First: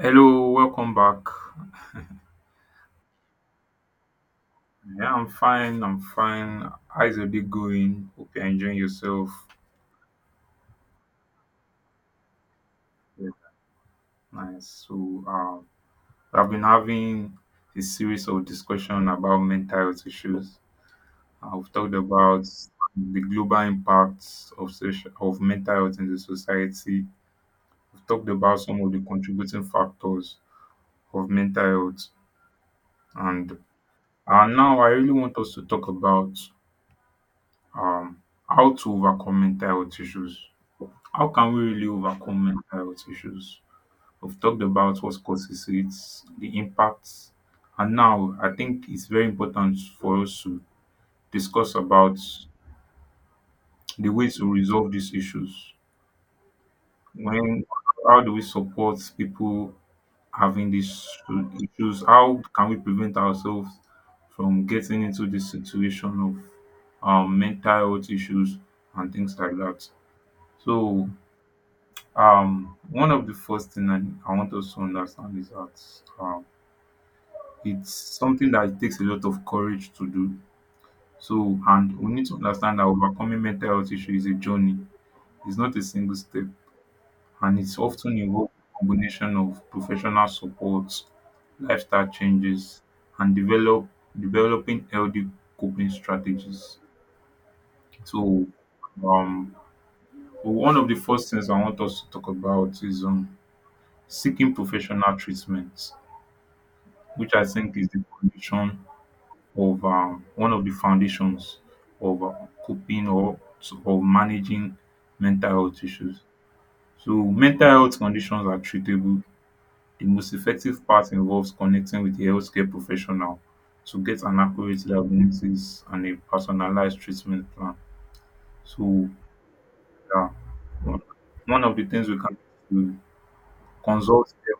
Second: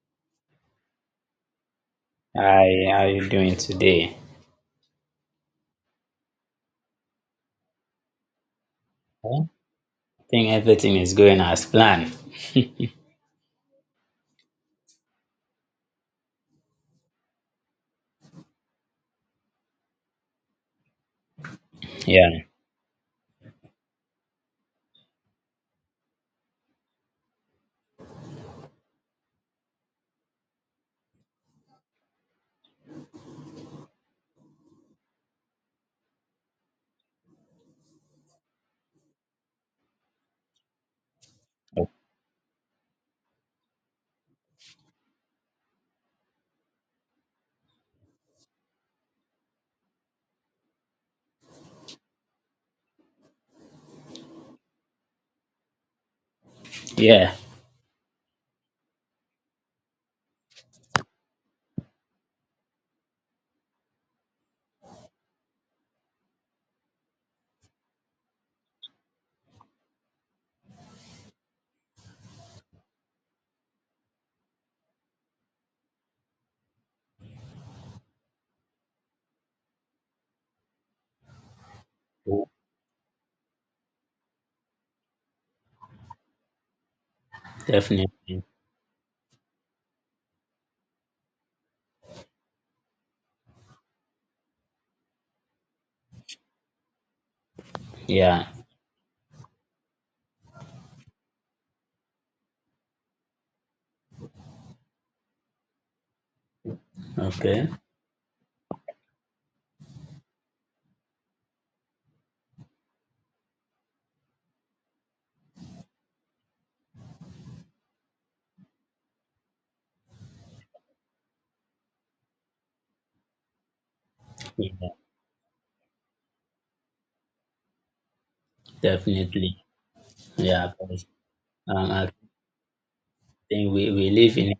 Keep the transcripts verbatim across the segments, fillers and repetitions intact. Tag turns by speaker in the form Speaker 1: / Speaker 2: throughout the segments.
Speaker 1: Hello, welcome back.
Speaker 2: Hi, how you doing today?
Speaker 1: Yeah, I'm fine. I'm fine. How's your day going? Hope you're enjoying yourself.
Speaker 2: Well, I think everything is going as planned.
Speaker 1: Yeah, nice. So, um, I've been having a series of discussion about mental health issues. I've talked
Speaker 2: Yeah,
Speaker 1: about the global impacts of social, of mental health in the society. I've talked about some of the contributing factors of mental health, and and now I really want us to talk about um how to overcome mental health issues. How can we really overcome mental health issues? We've talked about what causes it, the impacts, and now I think it's very important for us to discuss about the ways to resolve these issues.
Speaker 2: yeah,
Speaker 1: When, how do we support people having these issues? How can we prevent ourselves from getting into this situation of um, mental health issues and things like that? So um one of the first thing i, I want us to understand is that um, it's something that takes a lot of courage to do so, and we need to understand that overcoming mental health issue is a journey. It's not a single step, and it's often
Speaker 2: definitely.
Speaker 1: involves a combination of professional support, lifestyle changes, and develop developing healthy coping strategies. So
Speaker 2: Yeah,
Speaker 1: um one of the first things I want us to talk about is um seeking professional treatment, which I
Speaker 2: okay.
Speaker 1: think is the foundation of um, one of the foundations of uh, coping or of managing mental health issues. So, mental health conditions are treatable. The most effective part involves connecting with a healthcare professional to get an
Speaker 2: Yeah,
Speaker 1: accurate diagnosis and a personalized treatment plan. So,
Speaker 2: definitely.
Speaker 1: yeah,
Speaker 2: Yeah,
Speaker 1: one
Speaker 2: because
Speaker 1: one of the
Speaker 2: um,
Speaker 1: things
Speaker 2: I
Speaker 1: we can do,
Speaker 2: think we, we
Speaker 1: consult.
Speaker 2: live in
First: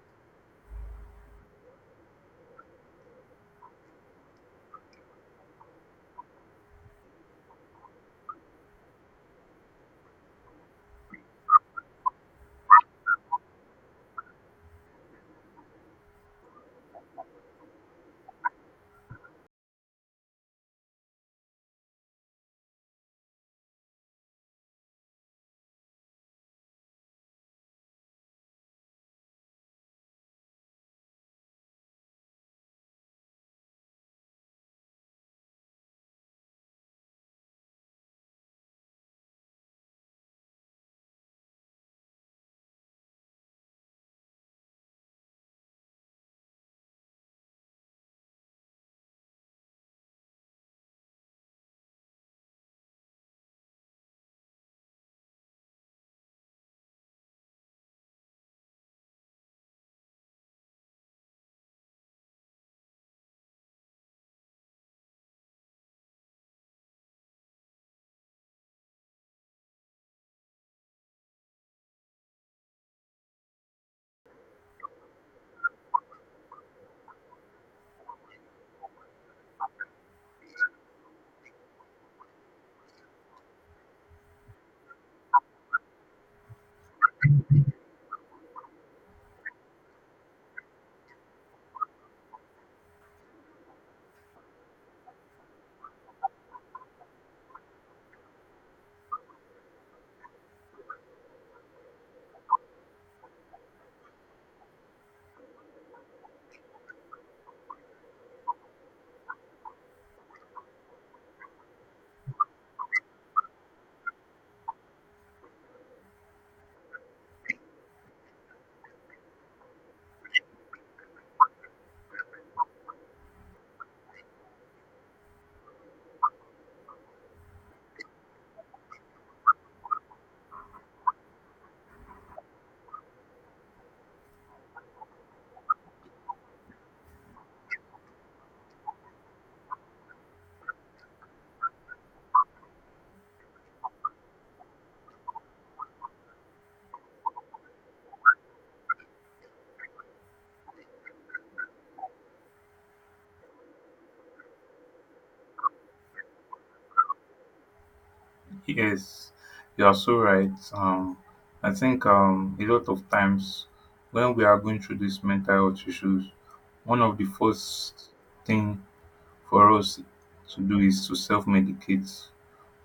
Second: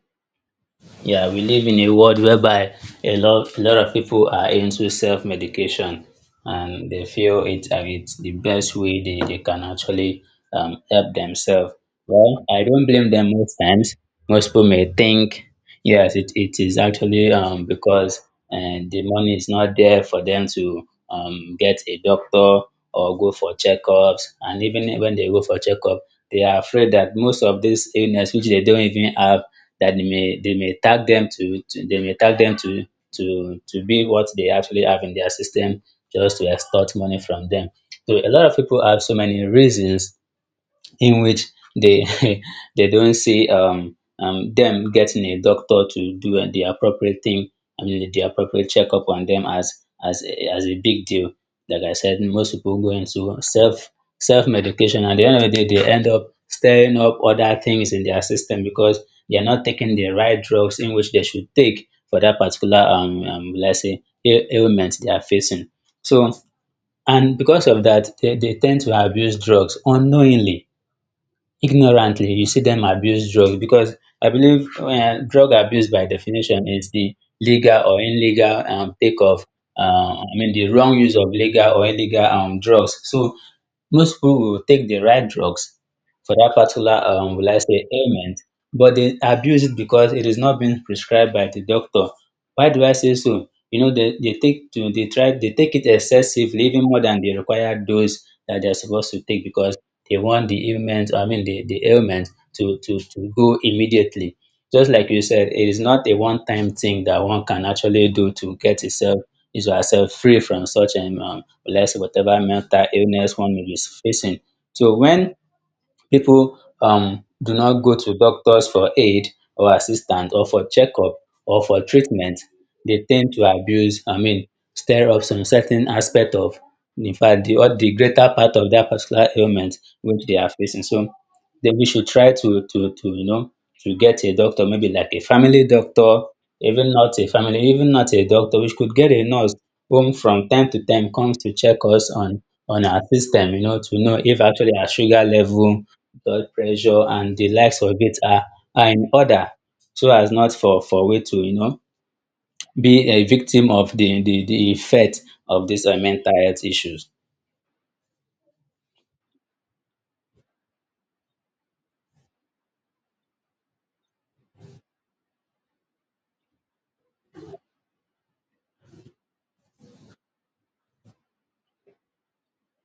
Speaker 2: Yeah, we live in a world whereby a lot a lot of people are into self-medication, and they feel it uh, it's the best way they, they can actually um, help themselves. Well, I don't blame them most times. Most people may think, yes, it, it is actually um, because uh, the money is not there for them to um, get a doctor or go for checkups. And even when they go for checkup, they are afraid that most of this illness, which they don't even have, that they may they may tag them to, to they may tag them to to to be what they actually have in their system, just to extort money from them. So a lot of people have so many reasons in which they they don't see um, um, them getting a doctor to do the appropriate thing, I mean the appropriate checkup on them as as a, as a big deal. Like I said, most people go into self self medication, and at the end of the day, they end up stirring up other things in their system because they are not taking the right drugs in which they should take for that particular um, um let's say ail- ailment they are facing. So and because of that, they, they tend to abuse drugs unknowingly, ignorantly. You see them abuse drugs because I believe um drug abuse by definition is the legal or illegal um take of um, I mean the wrong use of legal or illegal um drugs. So most people will take the right drugs for that particular, um, will I say, ailment, but they abuse it because it is not being prescribed by the doctor. Why do I say so? You know, they, they take to they try they take it excessively, even more than the required dose that they're supposed to take because they want the ailment, I mean the, the ailment to, to, to go immediately. Just like you said, it is not a one-time thing that one can actually do to get itself is ourselves free from such um um let's say whatever mental illness one may be facing. So when people um do not go to doctors for aid or assistance or for checkup or for treatment, they tend to abuse, I mean stir up some certain aspect of, in fact, the all the greater part of that particular ailment which they are facing. So then we should try to to to you know, to get a doctor, maybe like a family doctor, even not a family, even not a doctor, which could get a nurse whom from time to time comes to check us on on our system, you know, to know if actually our sugar level, blood pressure and the likes of it are are in order, so as not for for we to, you know, be a victim of the the, the effect of these uh, mental health issues.
Speaker 1: Yes, you are so right. Um, I think um, a lot of times when we are going through these mental health issues, one of the first thing for us to do is to self-medicate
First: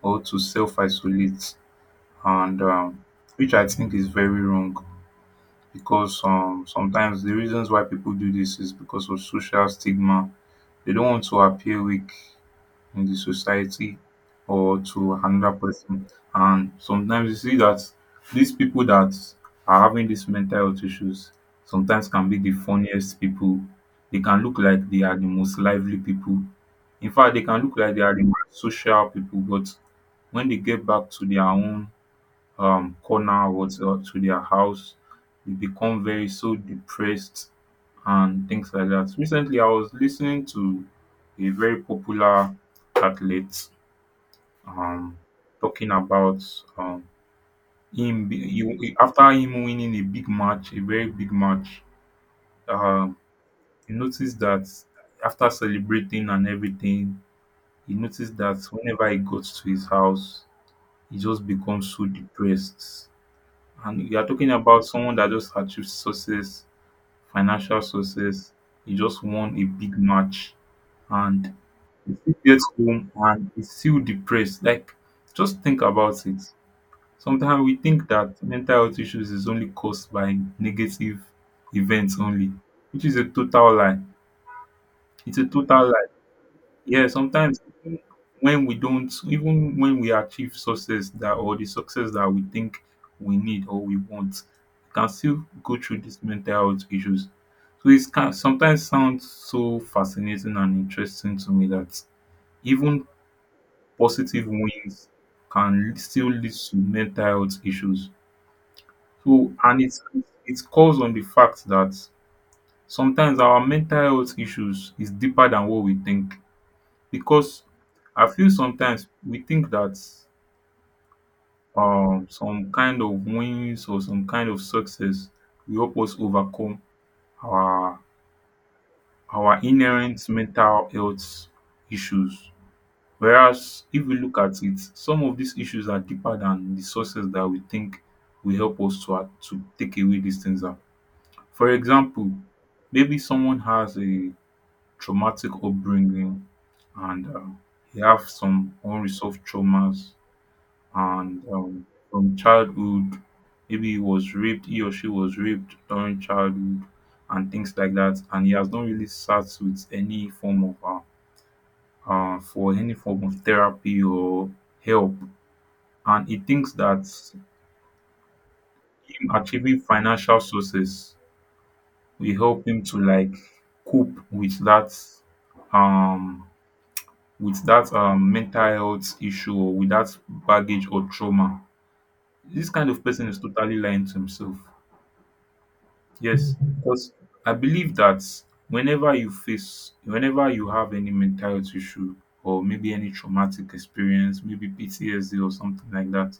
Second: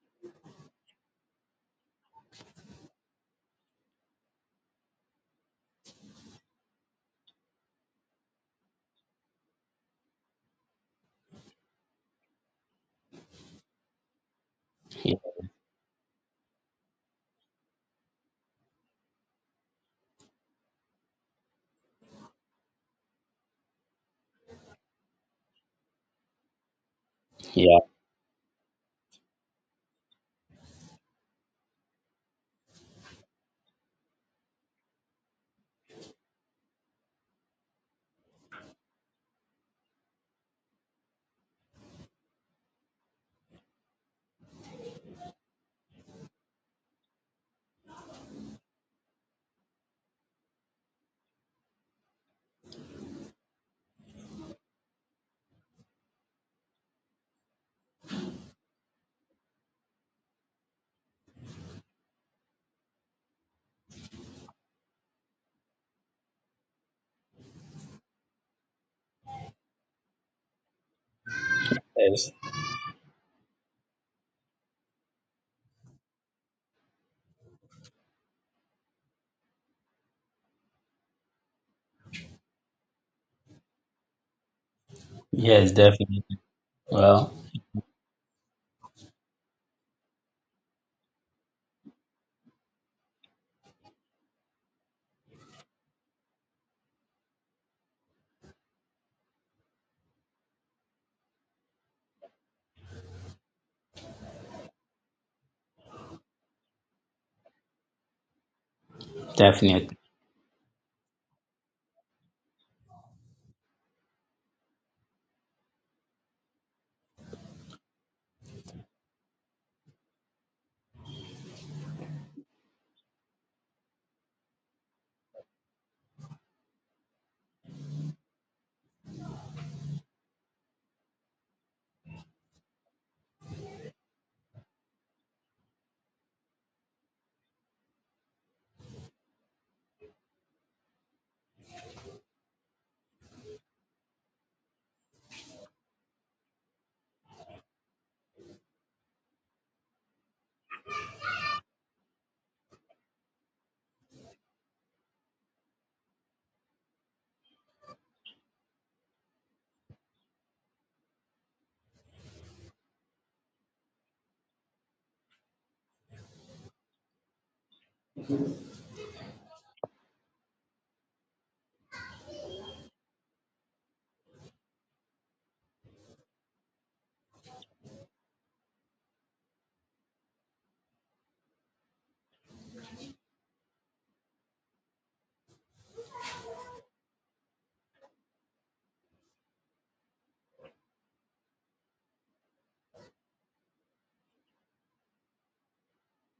Speaker 1: or to self-isolate, and um, which I think is very wrong because um, sometimes the reasons why people do this is because of social stigma. They don't want to appear weak in the society or to
Speaker 2: Yeah.
Speaker 1: another person. And sometimes you see that these people that are having these mental health issues sometimes can be the funniest people. They can look like they are the most lively people. In fact, they can look
Speaker 2: Yeah,
Speaker 1: like they are the most social people, but when they get back to their own um corner or to to their house, they become very so depressed and things like that. Recently, I was listening to a very popular athlete, um, talking about um, him be- he- he- after him winning a big match, a very big match. Um, he noticed that after celebrating and everything, he noticed that whenever he got to his house, he just becomes so depressed. And you are talking about someone that just achieved success, financial success. He just won a big match, and he
Speaker 2: yes.
Speaker 1: still gets home and he's still depressed. Like, just think about it. Sometimes we think that mental health issues is only caused by negative events only, which is a total lie. It's a
Speaker 2: Yes,
Speaker 1: total lie.
Speaker 2: definitely.
Speaker 1: Yeah,
Speaker 2: Well,
Speaker 1: sometimes even when we don't, even when we achieve success that or the success that we think we need or we want, we can still go through these mental health issues. So it's can sometimes sounds so fascinating and interesting to me that even positive wins can still lead to mental health issues. So and
Speaker 2: definitely.
Speaker 1: it's it calls on the fact that sometimes our mental health issues is deeper than what we think because I feel sometimes we think that um, some kind of wins or some kind of success will help us overcome our our inherent mental health issues. Whereas if we look at it, some of these issues are deeper than the sources that we think will help us to a- to take away these things. Out. For example, maybe someone has a traumatic upbringing and uh, they have some unresolved traumas and um, from childhood, maybe he was raped he or she was raped during childhood and things like that, and he has not really sat with any form of uh, uh for any form of therapy or help, and he thinks that him achieving financial success will help him to like cope with that um with that, um, mental health issue, or with that baggage or trauma. This kind of person is totally lying to himself. Yes, because I believe that whenever you face, whenever you have any mental health issue or maybe any traumatic experience, maybe P T S D or something like that,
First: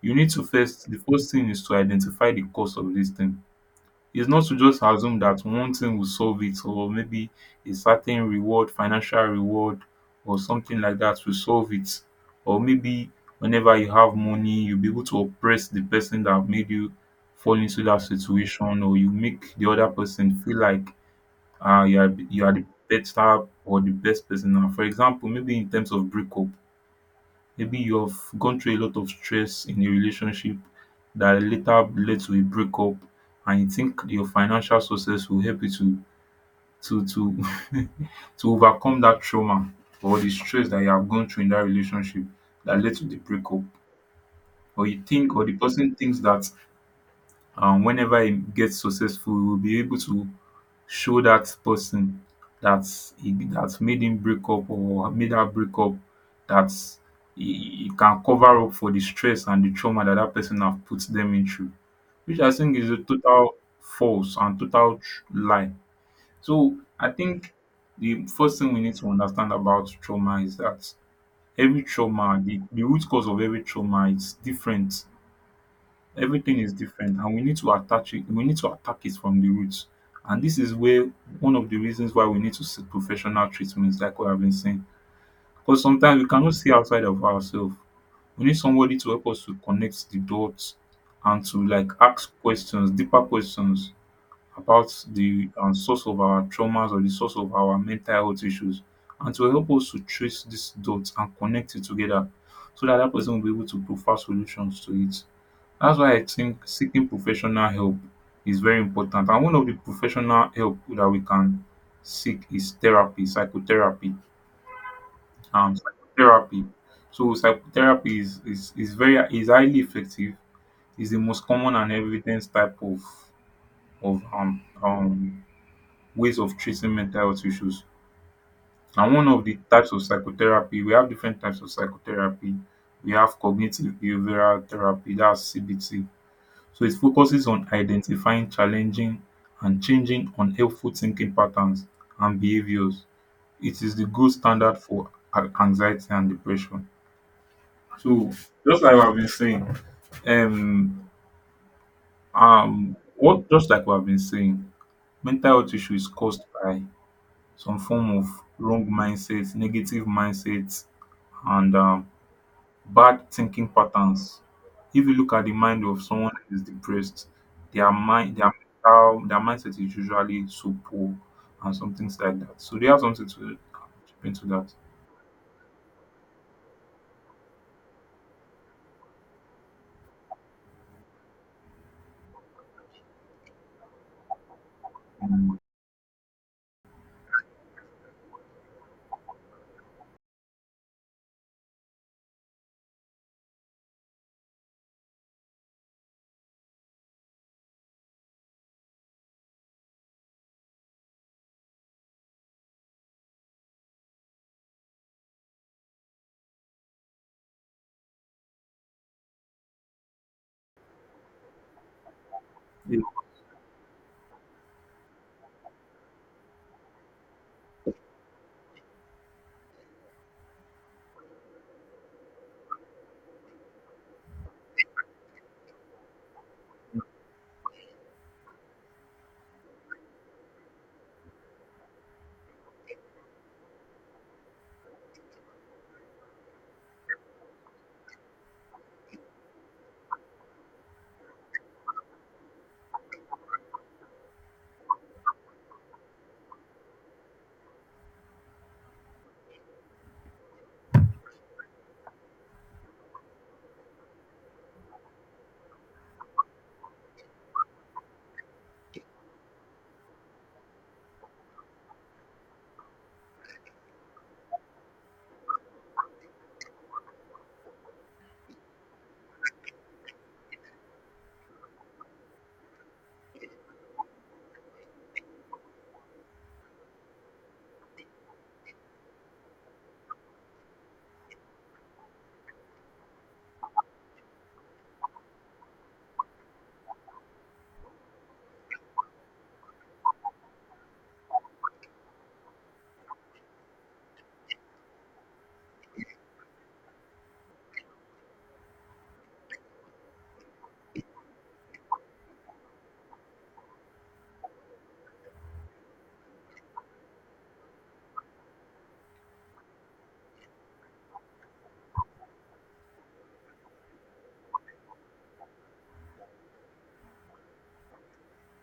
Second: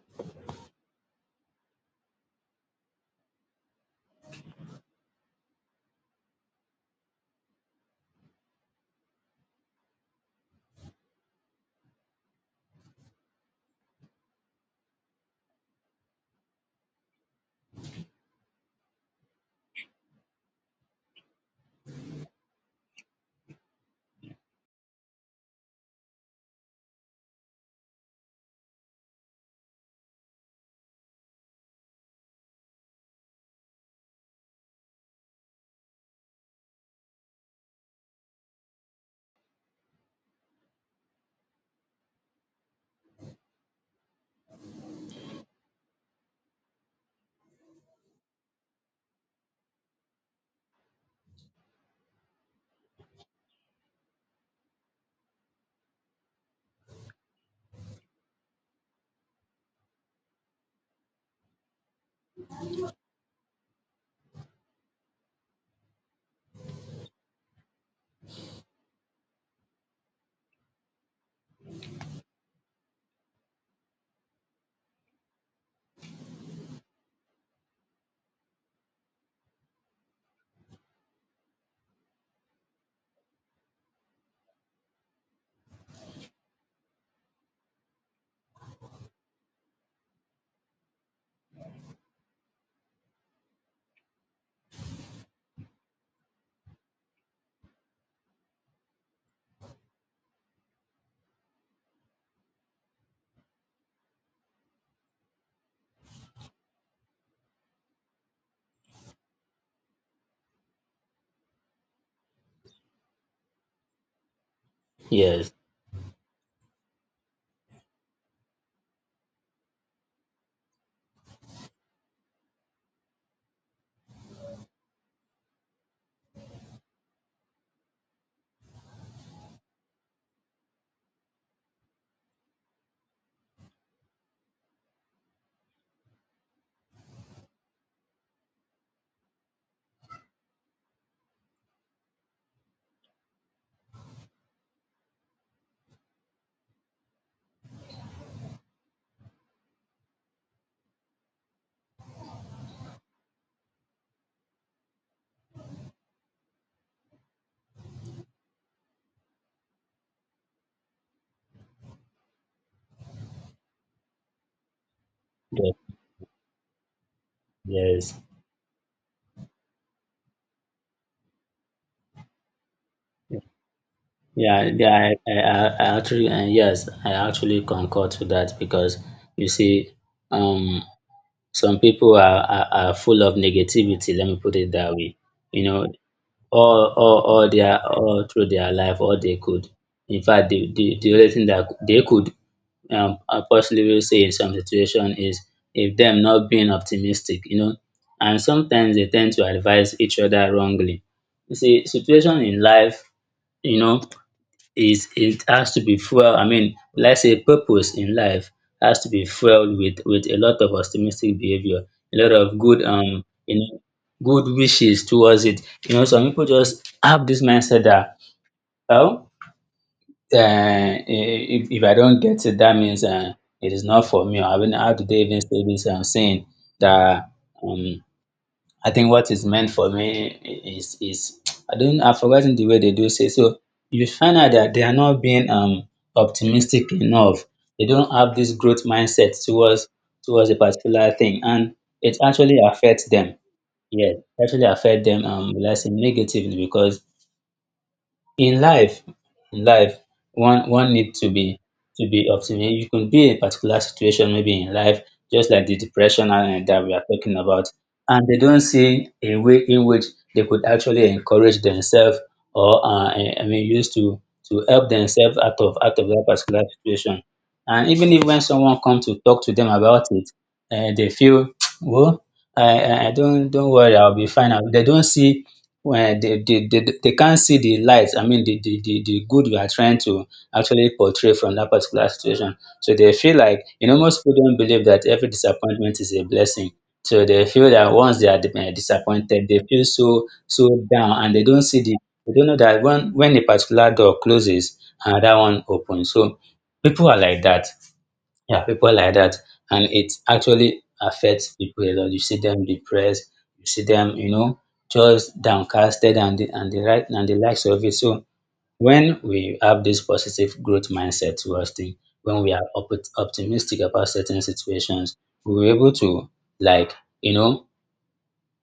Speaker 1: you need to first, the first thing is to identify the cause of this thing. It's not to just assume that one thing will solve it, or maybe a certain reward, financial reward or something like that will solve it. Or maybe whenever you have money, you'll be able to oppress the person that made you fall into that situation, or you make the other person feel like uh, you, are, you are the better or the best person. Now, for example, maybe in terms of breakup, maybe you've gone through a lot of stress in a relationship that later led to a breakup, and you think your financial success will help you to to to to overcome that trauma or the stress that you have gone through in that relationship that led to the breakup. Or you think, or the person thinks that um whenever e gets successful, we will be able to show dat pesin dat, that made him break up or made her break up dat he he can cover up for the stress and the trauma that that person have put them in through, which I think is a total false and total tr- lie. So I think the first thing we need to understand about trauma is that every trauma, the the root cause of every trauma is different. Everything is different, and we need to attach it we need to attack it from the roots. And this is where one of the reasons why we need to seek professional treatments, like what I've been saying, because sometimes we cannot see outside of ourselves. We need somebody to help us to connect the dots and to like ask questions, deeper questions about the, um, source of our traumas or the source of our mental health issues, and to help us to trace these dots and connect it together so that that person will be able to provide solutions to it. That's why I think seeking professional help is very important. And one of the professional help that we can seek is therapy, psychotherapy,
Speaker 2: Yes.
Speaker 1: um, psychotherapy. So psychotherapy is is, is very, is highly effective. Is the most common and evidence type of of um um ways of treating mental health issues. And one of the types of psychotherapy, we have different types of psychotherapy. We have cognitive behavioral therapy, that's C B T. So it focuses on identifying, challenging and changing unhelpful thinking patterns and behaviors. It is the gold standard for a- anxiety and depression. So just like I've been saying, um, um, what just like we've been saying, mental health issue is caused by some form of wrong mindset, negative mindset, and um, bad thinking patterns. If you look at the mind
Speaker 2: Yes,
Speaker 1: of someone that is depressed, their
Speaker 2: yes.
Speaker 1: mind their mental, their mindset is usually so poor, and some things like that, so they have something to chip into
Speaker 2: Yeah,
Speaker 1: that.
Speaker 2: yeah, I, I, I I actually, and yes, I actually concur to that because you see, um, some people are, are, are full of negativity, let me put it that way.
Speaker 1: um,
Speaker 2: You know, all all all their all through their life, all they could, in fact the the, the only thing that they could um uh, possibly say in some situation is if them not being optimistic, you know, and sometimes they tend to advise each other wrongly. You see situation in life, you know, is it has to be fueled. I mean, let's say purpose in life has to be fueled with with a lot of optimistic behavior, a lot of good
Speaker 1: yeah,
Speaker 2: um, you know, good wishes towards it. You know, some people just have this mindset that well, uh, i- if if I don't get it, that means uh, it is not for me. I mean, how do they even say this? I'm saying that um, I think what is meant for me is is I don't, I've forgotten the way they do say. So you find out that they are not being um optimistic enough. They don't have this growth mindset towards towards a particular thing, and it actually affects them. Yeah, it actually affect them um, let's say negatively, because in life in life one one need to be to be optimistic. You could be in a particular situation maybe in life, just like the depression and that we are talking about, and they don't see a way in which they could actually encourage themselves or um, I I mean use to to help themselves out of out of that particular situation. And even if when someone comes to talk to them about it, um they feel um, I I I don't, don't worry, I will be fine. They don't see when they they they they can't see the light, I mean the the the the good you are trying to actually portray from that particular situation. So they feel like, you know, most people don't believe that every disappointment is a blessing. So they feel that once they are di- disappointed, they feel so so down, and they don't see the, they don't know that when when a particular door closes, another one opens. So people are like that. Yeah, people like that. And it actually affects people a lot. You see them depressed, you see them, you know, just downcasted and the, and the right, and the likes of it. So when we have this positive growth mindset towards things, when we are op- optimistic about certain situations, we were able to, like, you know,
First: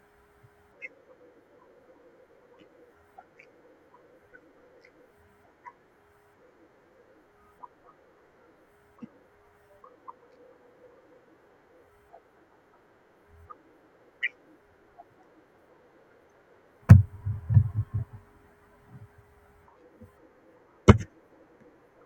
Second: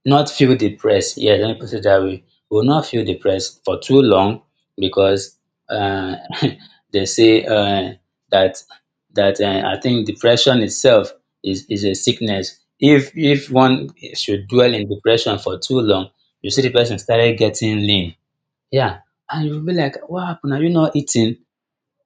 Speaker 2: not feel depressed. Yeah, let me put it that way. We will not feel depressed for too long because uh, they say uh, that that uh, I think depression itself is, is a sickness. If if one should dwell in depression for too long, you see the person started getting lean. Yeah, and you'll be like, what happened? Are you not eating?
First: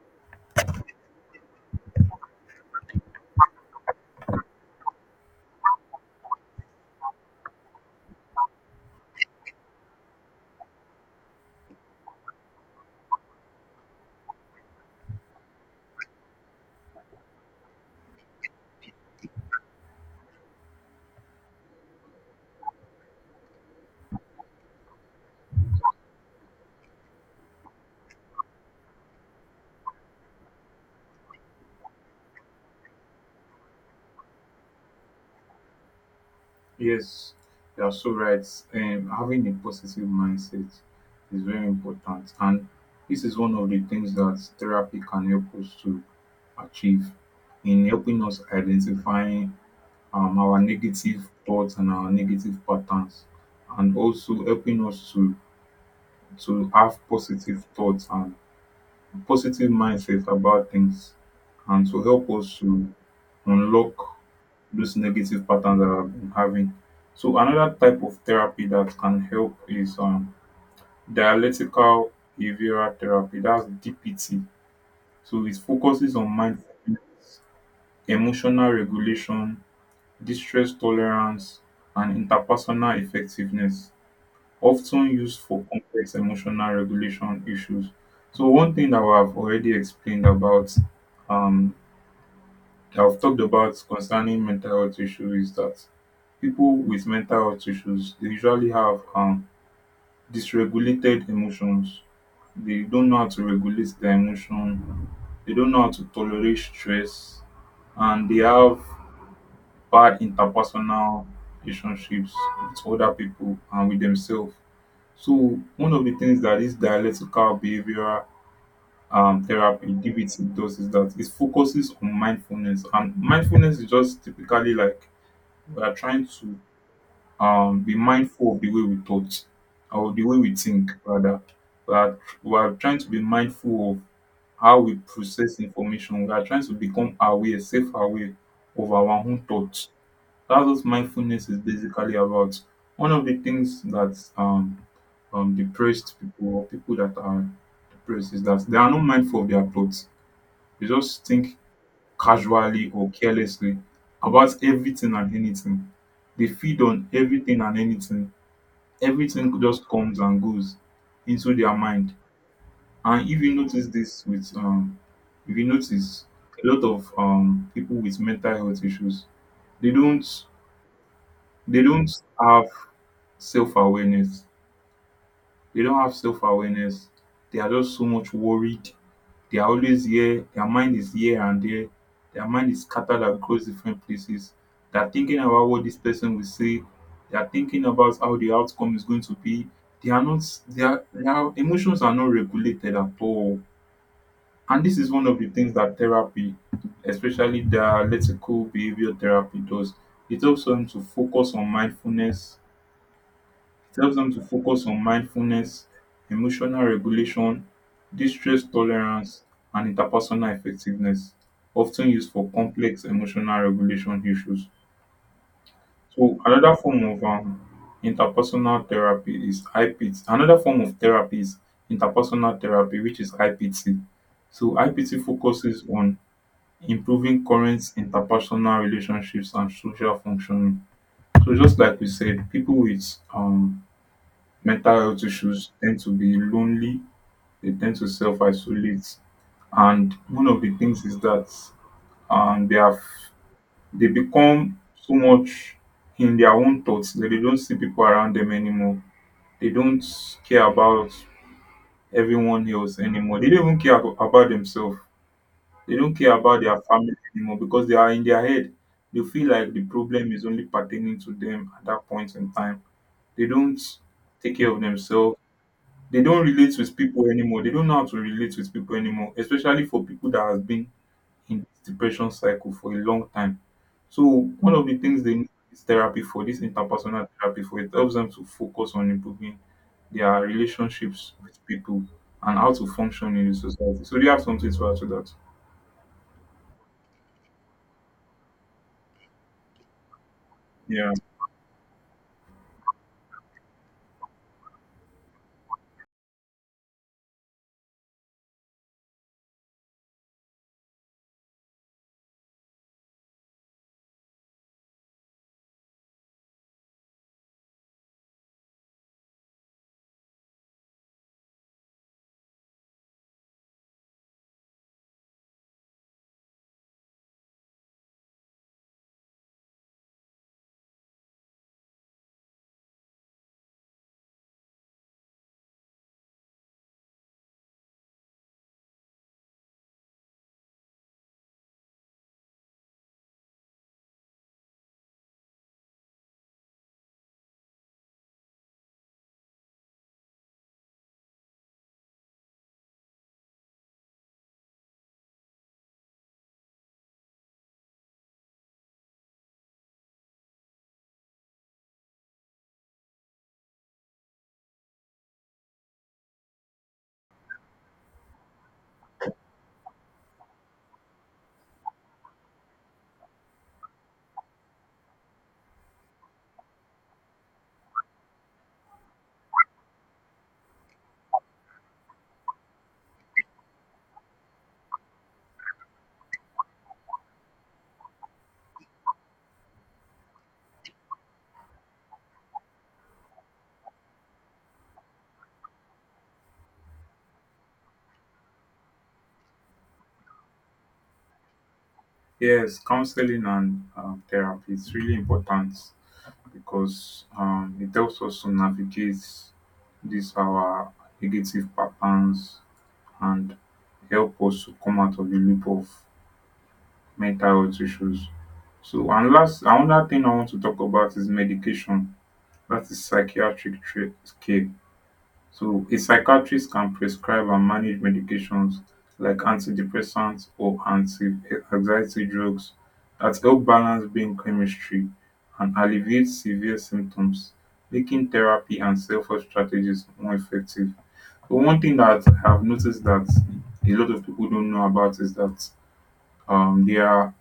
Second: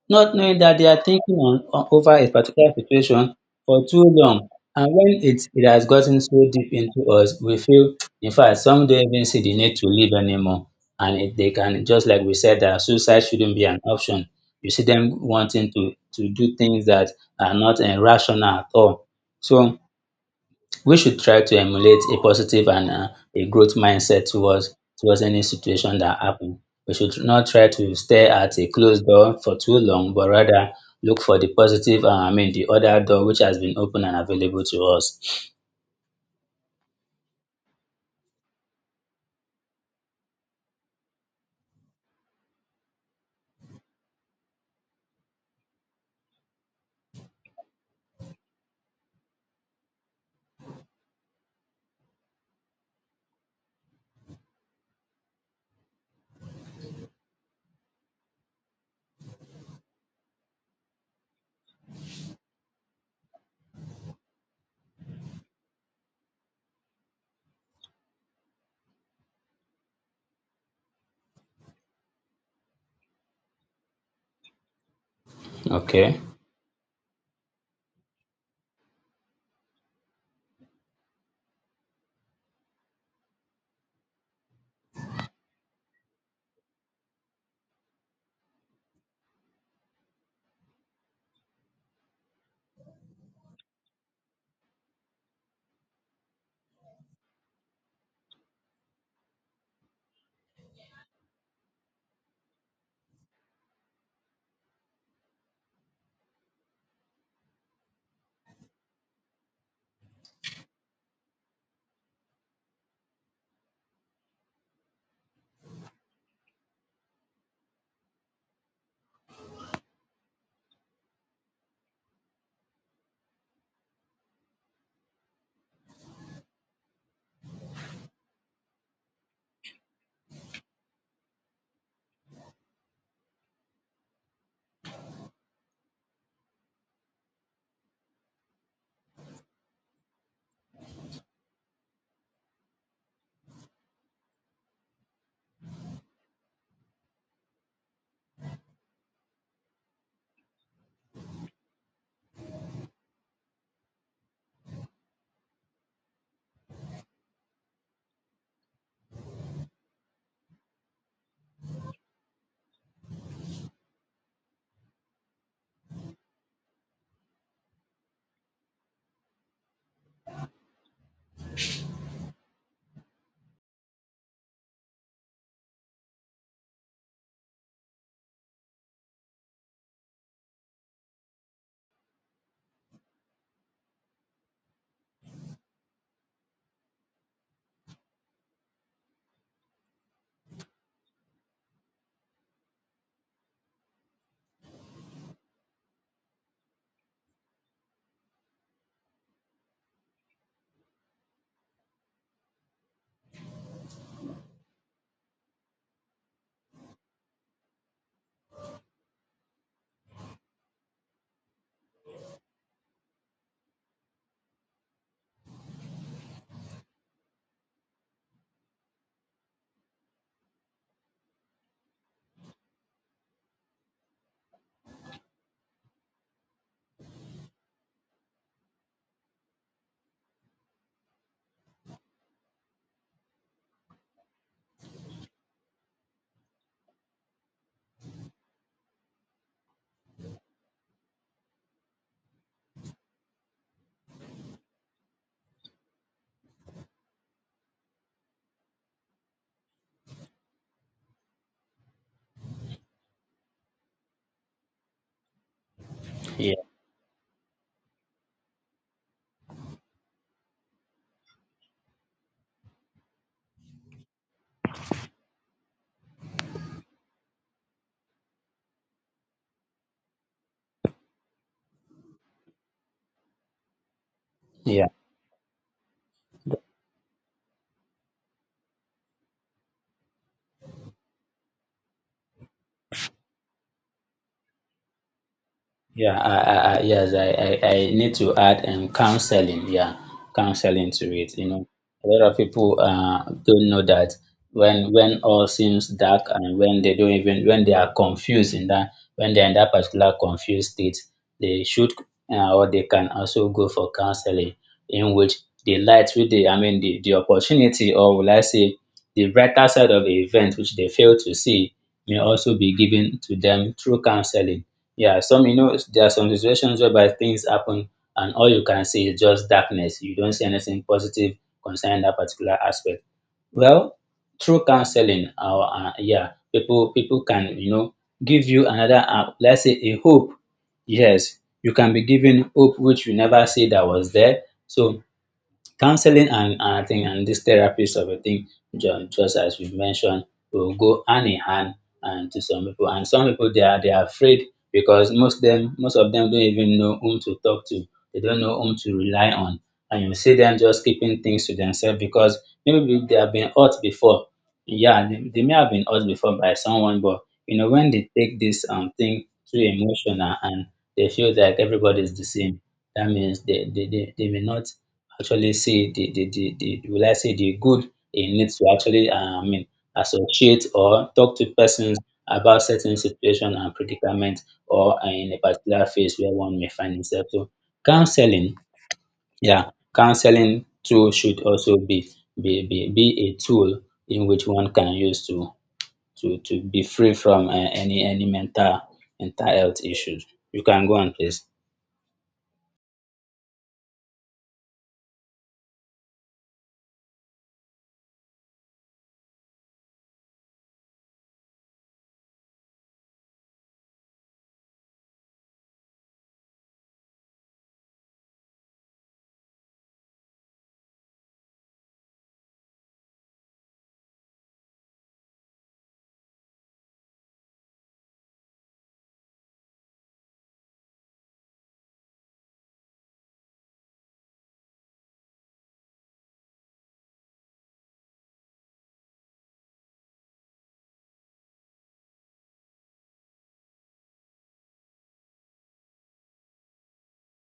Speaker 2: Not knowing that they are thinking on, on over a particular situation for too long. And when it, it has gotten so deep into us, we feel, in fact, some don't even see the need to live anymore. And if they can, just like we said, that suicide shouldn't be an option. You see them wanting to, to do things that are not uh, rational at all. So we should try to emulate a positive and uh, a growth mindset towards towards any situation that happen. We should not try to stare at a closed door for too long, but rather look for the positive, uh, I mean the other door which has been open and available to us.
Speaker 1: yes you are so right. um, having a positive mindset is very important, and this is one of the things that therapy can help us to achieve in helping us identifying um our negative thoughts and our negative patterns, and also helping us to to have positive thoughts and positive mindset about things, and to help us to unlock those negative patterns that I've been having. So another type of therapy that can help is um, dialectical behavioral therapy. That's D P T. So it focuses
Speaker 2: Okay.
Speaker 1: on mindfulness, emotional regulation, distress tolerance, and interpersonal effectiveness, often used for complex emotional regulation issues. So one thing that I've already explained about, um that I've talked about concerning mental health issues, is that people with mental health issues, they usually have um dysregulated emotions. They don't know how to regulate their emotion. They don't know how to tolerate stress, and they have bad interpersonal relationships with other people and with themselves. So one of the things that this dialectical behavioural, um therapy, D B T, does is that it focuses on mindfulness. And mindfulness is just typically like we are trying to um be mindful of the way we thought, or the way we think rather. We are we are trying to be mindful of how we process information. We are trying to become aware, self aware, of our own thoughts. That's what mindfulness is basically about. One of the things that um, um, depressed people or people that are depressed is that they are not mindful of their thoughts. They just think casually or carelessly about everything and anything. They feed on everything and anything. Everything just comes and goes into their mind. And if you notice this with, um, if you notice, a lot of um, people with mental health issues, they don't, they don't have self-awareness. They don't have self-awareness. They are just so much worried. They are always here. Their mind is here and there. Their mind is scattered across different places. They are thinking about what this person will say. They are thinking about how the outcome is going to be. They are not. They are, their emotions are not regulated at all. And this is one of the things that therapy, especially dialectical behavior therapy, does. It helps them to focus on mindfulness. It helps them to focus on mindfulness, emotional regulation, distress tolerance, and interpersonal effectiveness, often used for complex emotional regulation issues. So, another form of um, interpersonal therapy is I P T. Another form of therapy is interpersonal therapy, which is I P T. So, I P T focuses on improving current interpersonal relationships and social functioning. So, just like we said, people with um, mental health issues tend to be lonely, they tend to self isolate. And one of the things is that um, they have they become so much in their own thoughts that they don't see people around them anymore. They don't care about everyone else anymore. They don't even care abo- about themselves. They don't care
Speaker 2: Yeah.
Speaker 1: about their family anymore because they are in their head. They feel like the problem is only pertaining to them at that point in time. They don't take care of themselves, they don't relate with people anymore. They don't know how to relate with people anymore, especially for people that has been in this depression cycle for a long time. So one of
Speaker 2: Yeah.
Speaker 1: the things they need is therapy for this, interpersonal therapy, for it helps them to focus on improving their relationships with people and how to function in the society. So do you have something to add to that?
Speaker 2: Yeah, I, I, I yes, I, I, I need to add um counseling, yeah, counseling to
Speaker 1: Yeah.
Speaker 2: it. You know, a lot of people uh don't know that when when all seems dark and when they don't even, when they are confused in that, when they're in that particular confused state, they should uh, or they can also go for counseling, in which the light with the, I mean the, the opportunity, or will I say the brighter side of the event which they fail to see, may also be given to them through counseling. Yeah, some, you know, there are some situations whereby things happen and all you can see is just darkness. You don't see anything positive concerning that particular aspect. Well, through counseling, our uh, yeah, people people can, you know, give you another uh, let's say, a hope. Yes, you can be given hope which you never see that was there. So counseling and and I think, and this therapies of a thing, ju- just as we mentioned, will go hand in hand and to some people. And some people they are they are afraid because most them most of them don't even know whom to talk to. They don't know whom to rely on. And you see them just keeping things to themselves because maybe they have been hurt before. Yeah, they, they may have been hurt before by someone, but you know, when they take this um thing too emotional and they feel like everybody's the same, that means they, they, they, they may not actually see the the the the, will I say, the good in it to actually um, I mean associate or talk to persons about certain situation and predicament, or uh, in a particular phase where one may find himself. So counseling, yeah, counseling too should also be be be, be a tool in which one can use to to to be free from uh, any any mental mental health issues. You can go on please.
Speaker 1: Yes, counseling and um, therapy is really important because um, it helps us to navigate these our negative patterns and help us to come out of the loop of mental health issues. So, and last, another thing I want to talk about is medication. That is psychiatric tra- care. So a psychiatrist can prescribe and manage medications like antidepressants or anti-anxiety drugs that help balance brain chemistry and alleviate severe symptoms, making therapy and self-help strategies more effective. But one thing that I have noticed that a lot of people don't know about is that um, there are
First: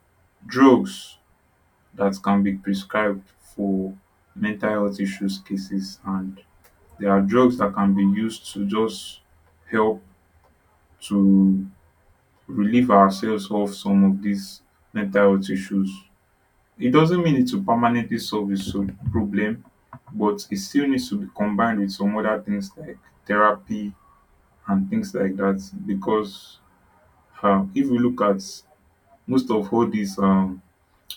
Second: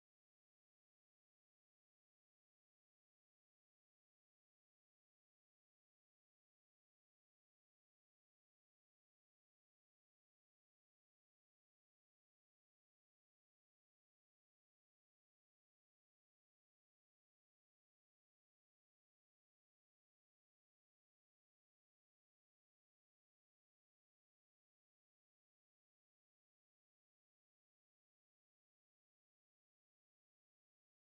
Speaker 1: drugs that can be prescribed for mental health issues cases, and there are drugs that can be used to just help to relieve ourselves of some of these mental health issues. It doesn't mean it to permanently solve the so- problem, but it still needs to be combined with some other things like therapy and things like that. Because uh, if we look at most of all these um,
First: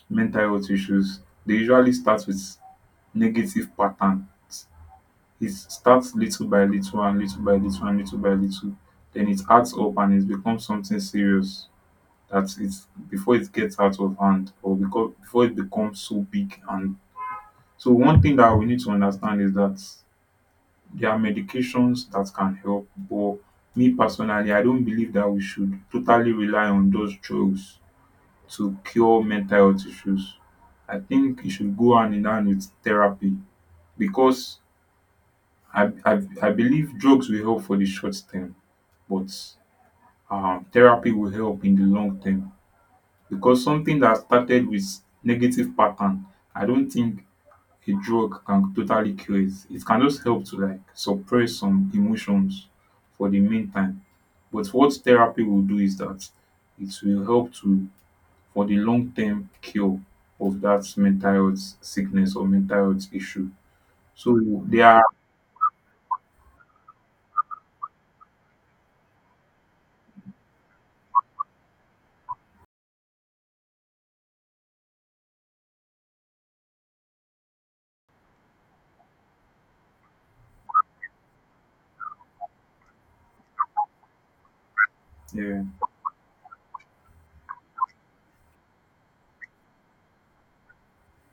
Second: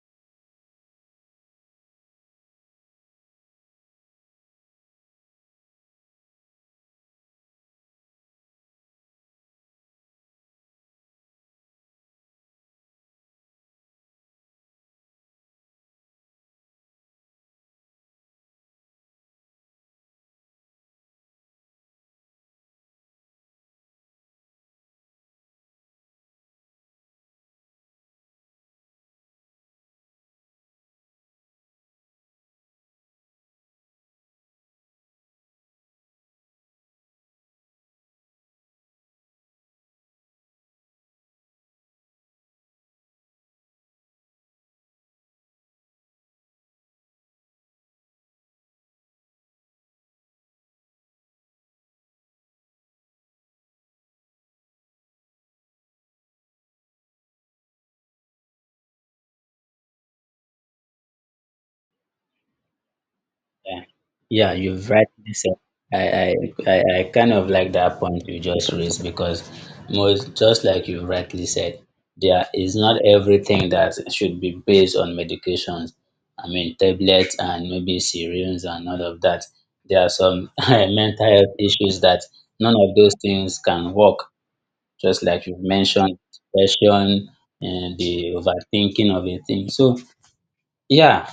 Speaker 1: mental health issues, they usually start with negative patterns. It starts little by little and little by little and little by little, then it adds up and it becomes something serious that it's before it gets out of hand or becau- before it becomes so big. And so one thing that we need to understand is that there are medications that can help, but me personally, I don't believe that we should totally rely on those drugs to cure mental health issues. I think it should go hand in hand with therapy because I, I, I believe drugs will help for the short term, but um, therapy will help in the long term because something that started with negative pattern, I don't think a drug can totally cure it. It can just help to like suppress some emotions for the meantime. But what therapy will do is that it will help to, for the long term, cure of that mental health sickness or mental health issue.
Speaker 2: Yeah,
Speaker 1: So
Speaker 2: yeah,
Speaker 1: they
Speaker 2: you've
Speaker 1: are,
Speaker 2: rightly said. I, I, I, I kind of like that point you just raised because most, just like you rightly said, there is not everything that should be based on medications. I mean, tablets and maybe syringes and all of that. There are some mental health issues that none of those things can work. Just like you
Speaker 1: yeah.
Speaker 2: mentioned, depression and the overthinking of a thing. So, yeah,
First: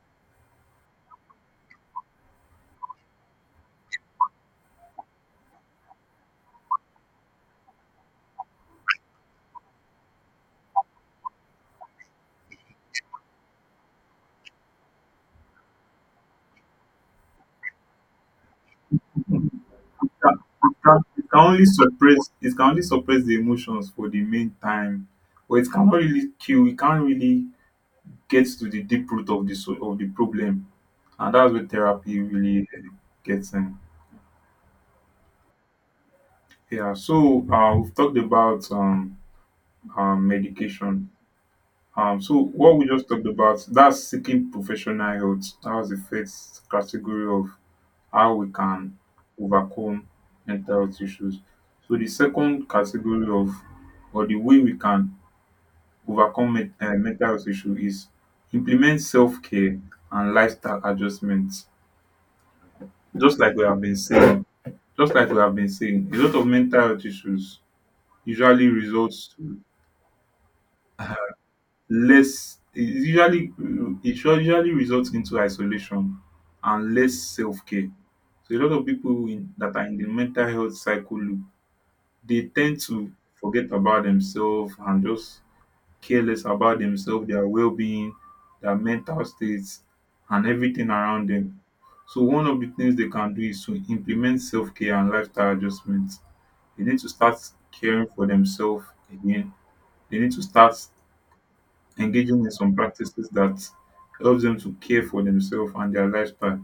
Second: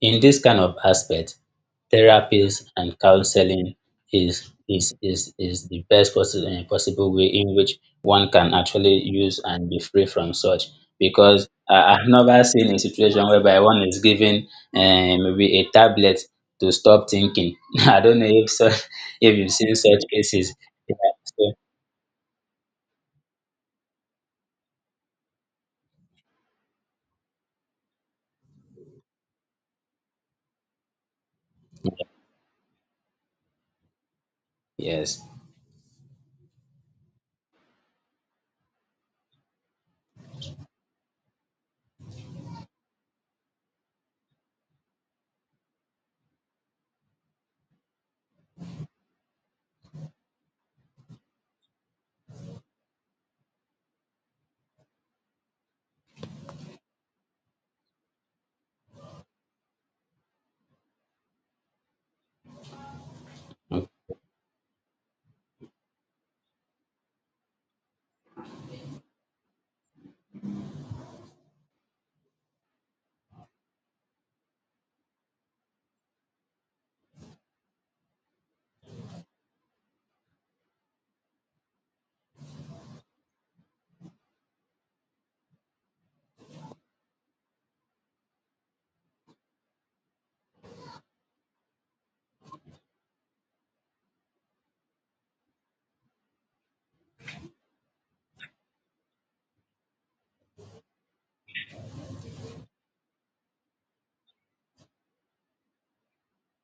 Speaker 2: in this kind of aspect, therapies and counseling is is is is the best possi- eh, possible way in which one can actually use and be free from such. Because I, I've never seen a situation whereby one is given eh, maybe a tablet to stop thinking. I don't know if so, if you've seen such
Speaker 1: Can,
Speaker 2: cases.
Speaker 1: it
Speaker 2: Yeah,
Speaker 1: can it can
Speaker 2: so,
Speaker 1: only suppress, it can only suppress the emotions for the meantime, but it cannot really kill, it can't really get to the deep root of the so- of the problem, and that's where therapy really eh, gets in.
Speaker 2: yes.
Speaker 1: Yeah, so uh, we've talked about um, um medication. Um so what we just talked about, that's seeking professional help, that was the first category of how we can overcome mental health issues. So the second category of or the way we can overcome men- eh, mental health issue is implement self-care and lifestyle adjustments. Just like we have
Speaker 2: Mm,
Speaker 1: been saying, just like we have been saying, a lot of mental health issues usually results, less it usually, it sure, usually results into isolation and less self-care. So a lot of people in, that are in the mental health cycle loop, they tend to forget about themselves and just care less about themselves, their well-being, their mental states, and everything around them. So one of the things they can do is to implement self-care and lifestyle adjustments. They need to start caring for themselves again. They need to start engaging in some practices that helps them to care for themselves and their lifestyle.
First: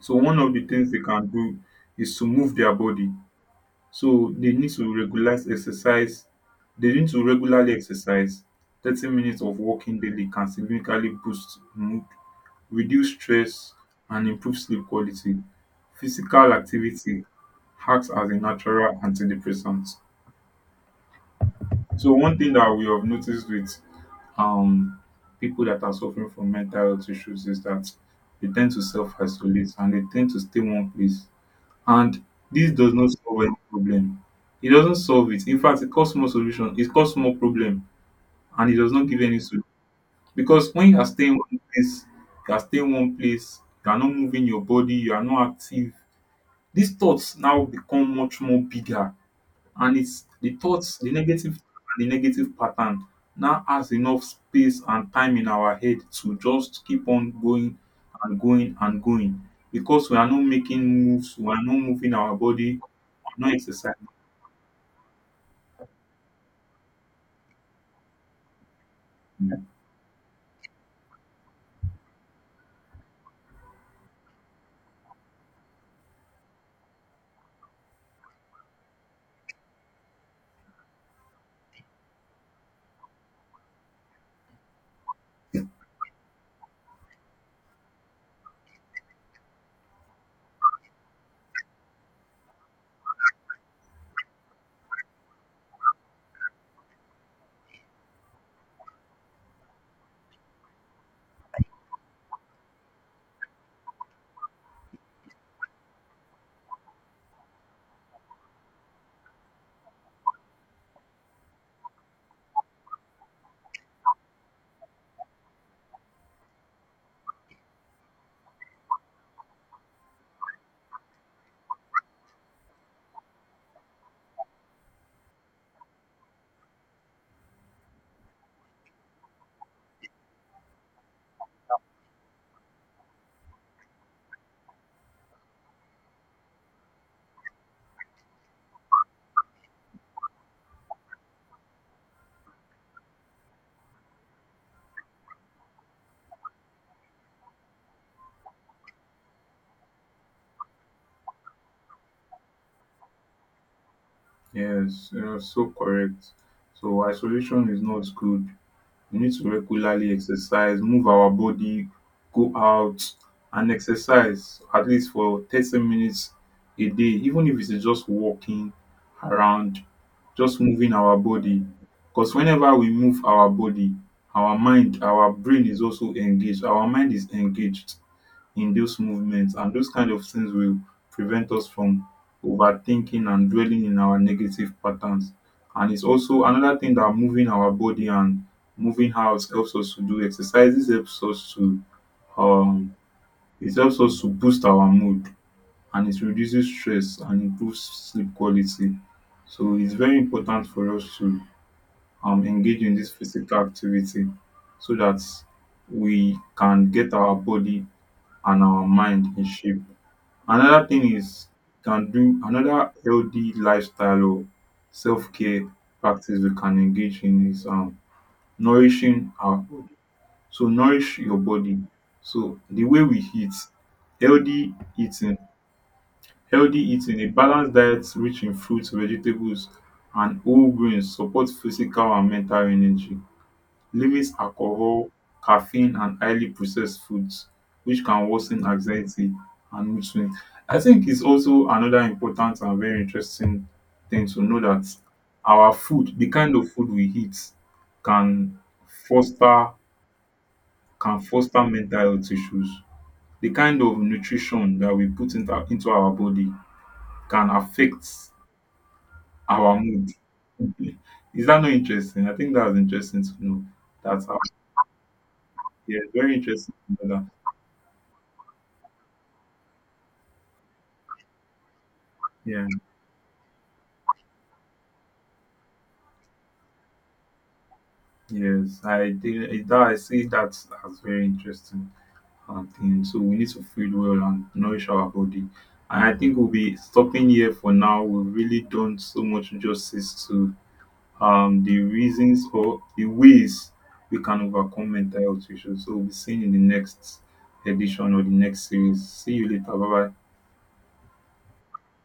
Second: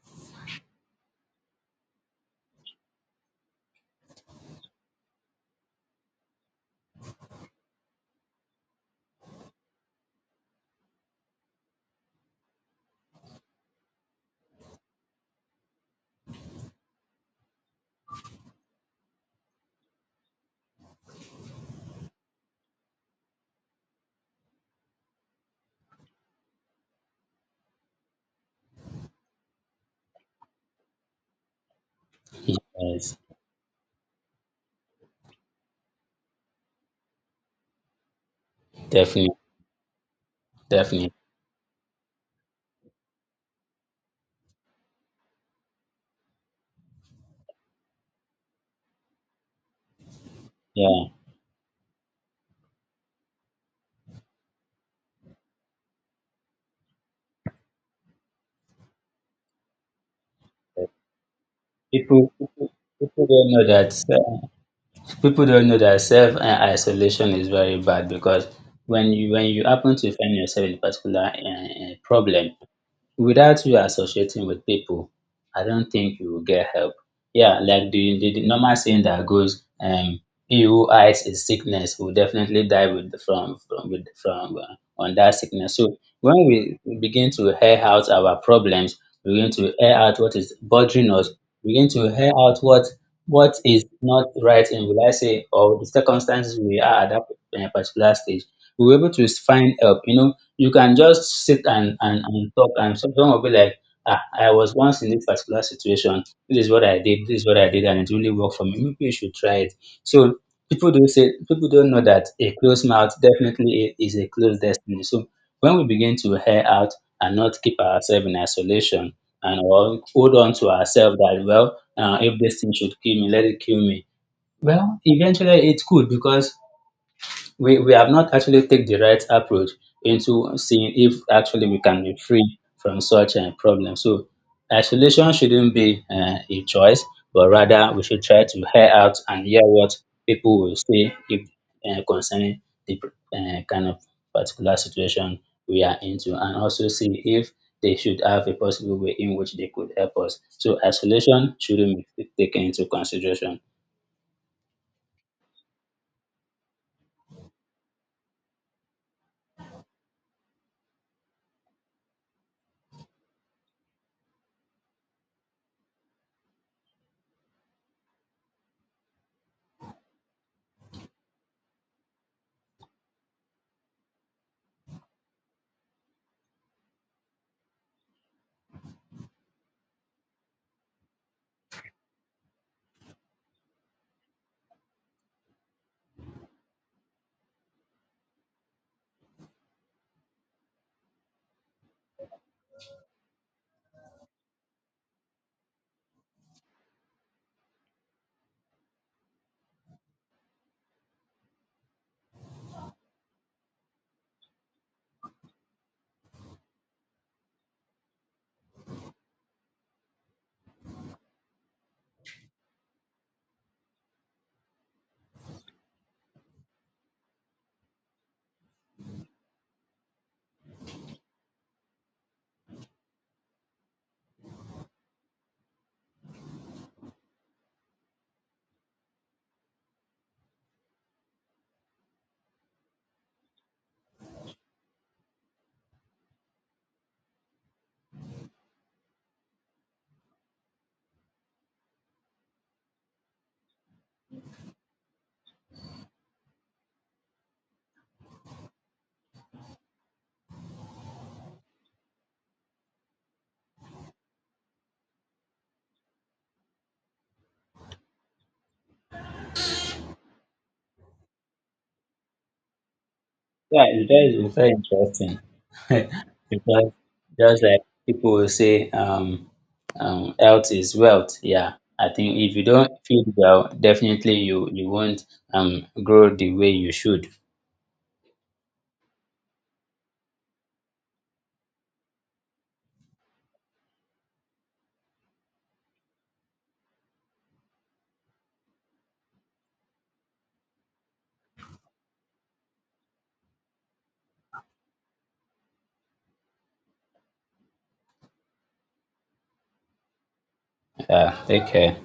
Speaker 1: So one of the things they can do is to move their body. So they need to regularize exercise. They need to regularly exercise. thirty minutes of walking daily can significantly boost mood, reduce stress, and improve sleep quality. Physical activity acts as a natural antidepressant. So one thing that we have noticed with um people that are suffering from mental health issues is that they tend to self-isolate and they tend to stay one place, and this does not
Speaker 2: yes,
Speaker 1: solve any problem. It doesn't solve it. In fact, it causes more solution. It causes more problem, and it does not give
Speaker 2: definitely,
Speaker 1: any solution. Because when you are
Speaker 2: definitely.
Speaker 1: staying one place, you are staying one place. You are not moving your body. You are not active. These thoughts now become much more bigger, and it's the thoughts,
Speaker 2: Yeah,
Speaker 1: the negative, the negative pattern now has enough space and time in our head to just keep on going and going and going because we are not making moves. We are not moving
Speaker 2: people
Speaker 1: our
Speaker 2: people,
Speaker 1: body,
Speaker 2: people don't
Speaker 1: no
Speaker 2: know that.
Speaker 1: exercise.
Speaker 2: Uh, people don't know that self um isolation is very bad, because when you when you happen to find yourself in a particular um problem, without you associating with people, I don't think you will get help. Yeah, like the, the, the normal saying that goes, um, he who hides his sickness will definitely die with from from with from uh, on that sickness. So when we begin to air out our problems, we begin to air out what is bothering us, we begin to air out what what is not right in, will I say, or the circumstances we are at that uh, particular stage, we will able to find help. You know, you can just sit and and and talk, and some- someone will be like, "Ah, I was once in this particular situation. This is what I did. This is what I did, and it really worked for me. Maybe you should try it." So people don't say people don't know that a closed mouth definitely is a closed destiny. So when we begin to hear out and not keep ourselves in isolation and or hold on to ourselves that well, uh, if this thing should kill me, let it kill me. Well, eventually it could, because we, we have not actually take the right approach into seeing if actually we can be free from such a problem. So isolation shouldn't be uh, a choice, but rather we should try to hear out and hear what people will say if uh, concerning the uh, kind of particular situation we are into, and also see if they should have a possible way in which they could help us. So isolation shouldn't be taken into consideration.
Speaker 1: Yes, you're so correct. So isolation is not good. We need to regularly exercise, move our body, go out and exercise at least for thirty minutes a day, even if it's just walking around, just moving our body. Because whenever we move our body, our mind, our brain is also engaged. Our mind is engaged in those movements, and those kind of things will prevent us from overthinking and dwelling in our negative patterns. And it's also another thing that moving our body and moving house helps us to do exercises, helps us to um it helps us to boost our mood, and it reduces stress and improves sleep quality. So it's very important for us to um, engage in this physical activity so that we can get our body and our mind in shape. Another thing is, can do another healthy lifestyle or self-care practice we can engage in is um nourishing our body. So nourish your body. So the way we eat, healthy eating, healthy eating, a balanced diet rich in fruits, vegetables, and whole grains support physical and mental energy. Limits alcohol, caffeine, and highly processed foods, which can worsen anxiety and mood swings. I think it's also another important and very interesting thing to know that our food, the kind of food we eat can foster, can foster mental health issues. The kind of nutrition that we put into, into our body can affect our mood. Is that not interesting? I think that's interesting to know.
Speaker 2: Yeah, it-
Speaker 1: That's how,
Speaker 2: that is very interesting
Speaker 1: yeah, very interesting
Speaker 2: because
Speaker 1: to know that.
Speaker 2: just like people will say, um, um, health is wealth. Yeah, I think if you
Speaker 1: Yeah.
Speaker 2: don't feel well, definitely you you won't um grow the way you should.
Speaker 1: Yes, I did. it- That I see that as very interesting um, thing. So we need to feed well and nourish our body. And I think we'll be stopping here for now. We've really done so much justice to um, the reasons or the ways we can overcome mental health issues. So we'll be seeing in the next edition or the next series. See you later. Bye bye.
Speaker 2: Yeah, take care.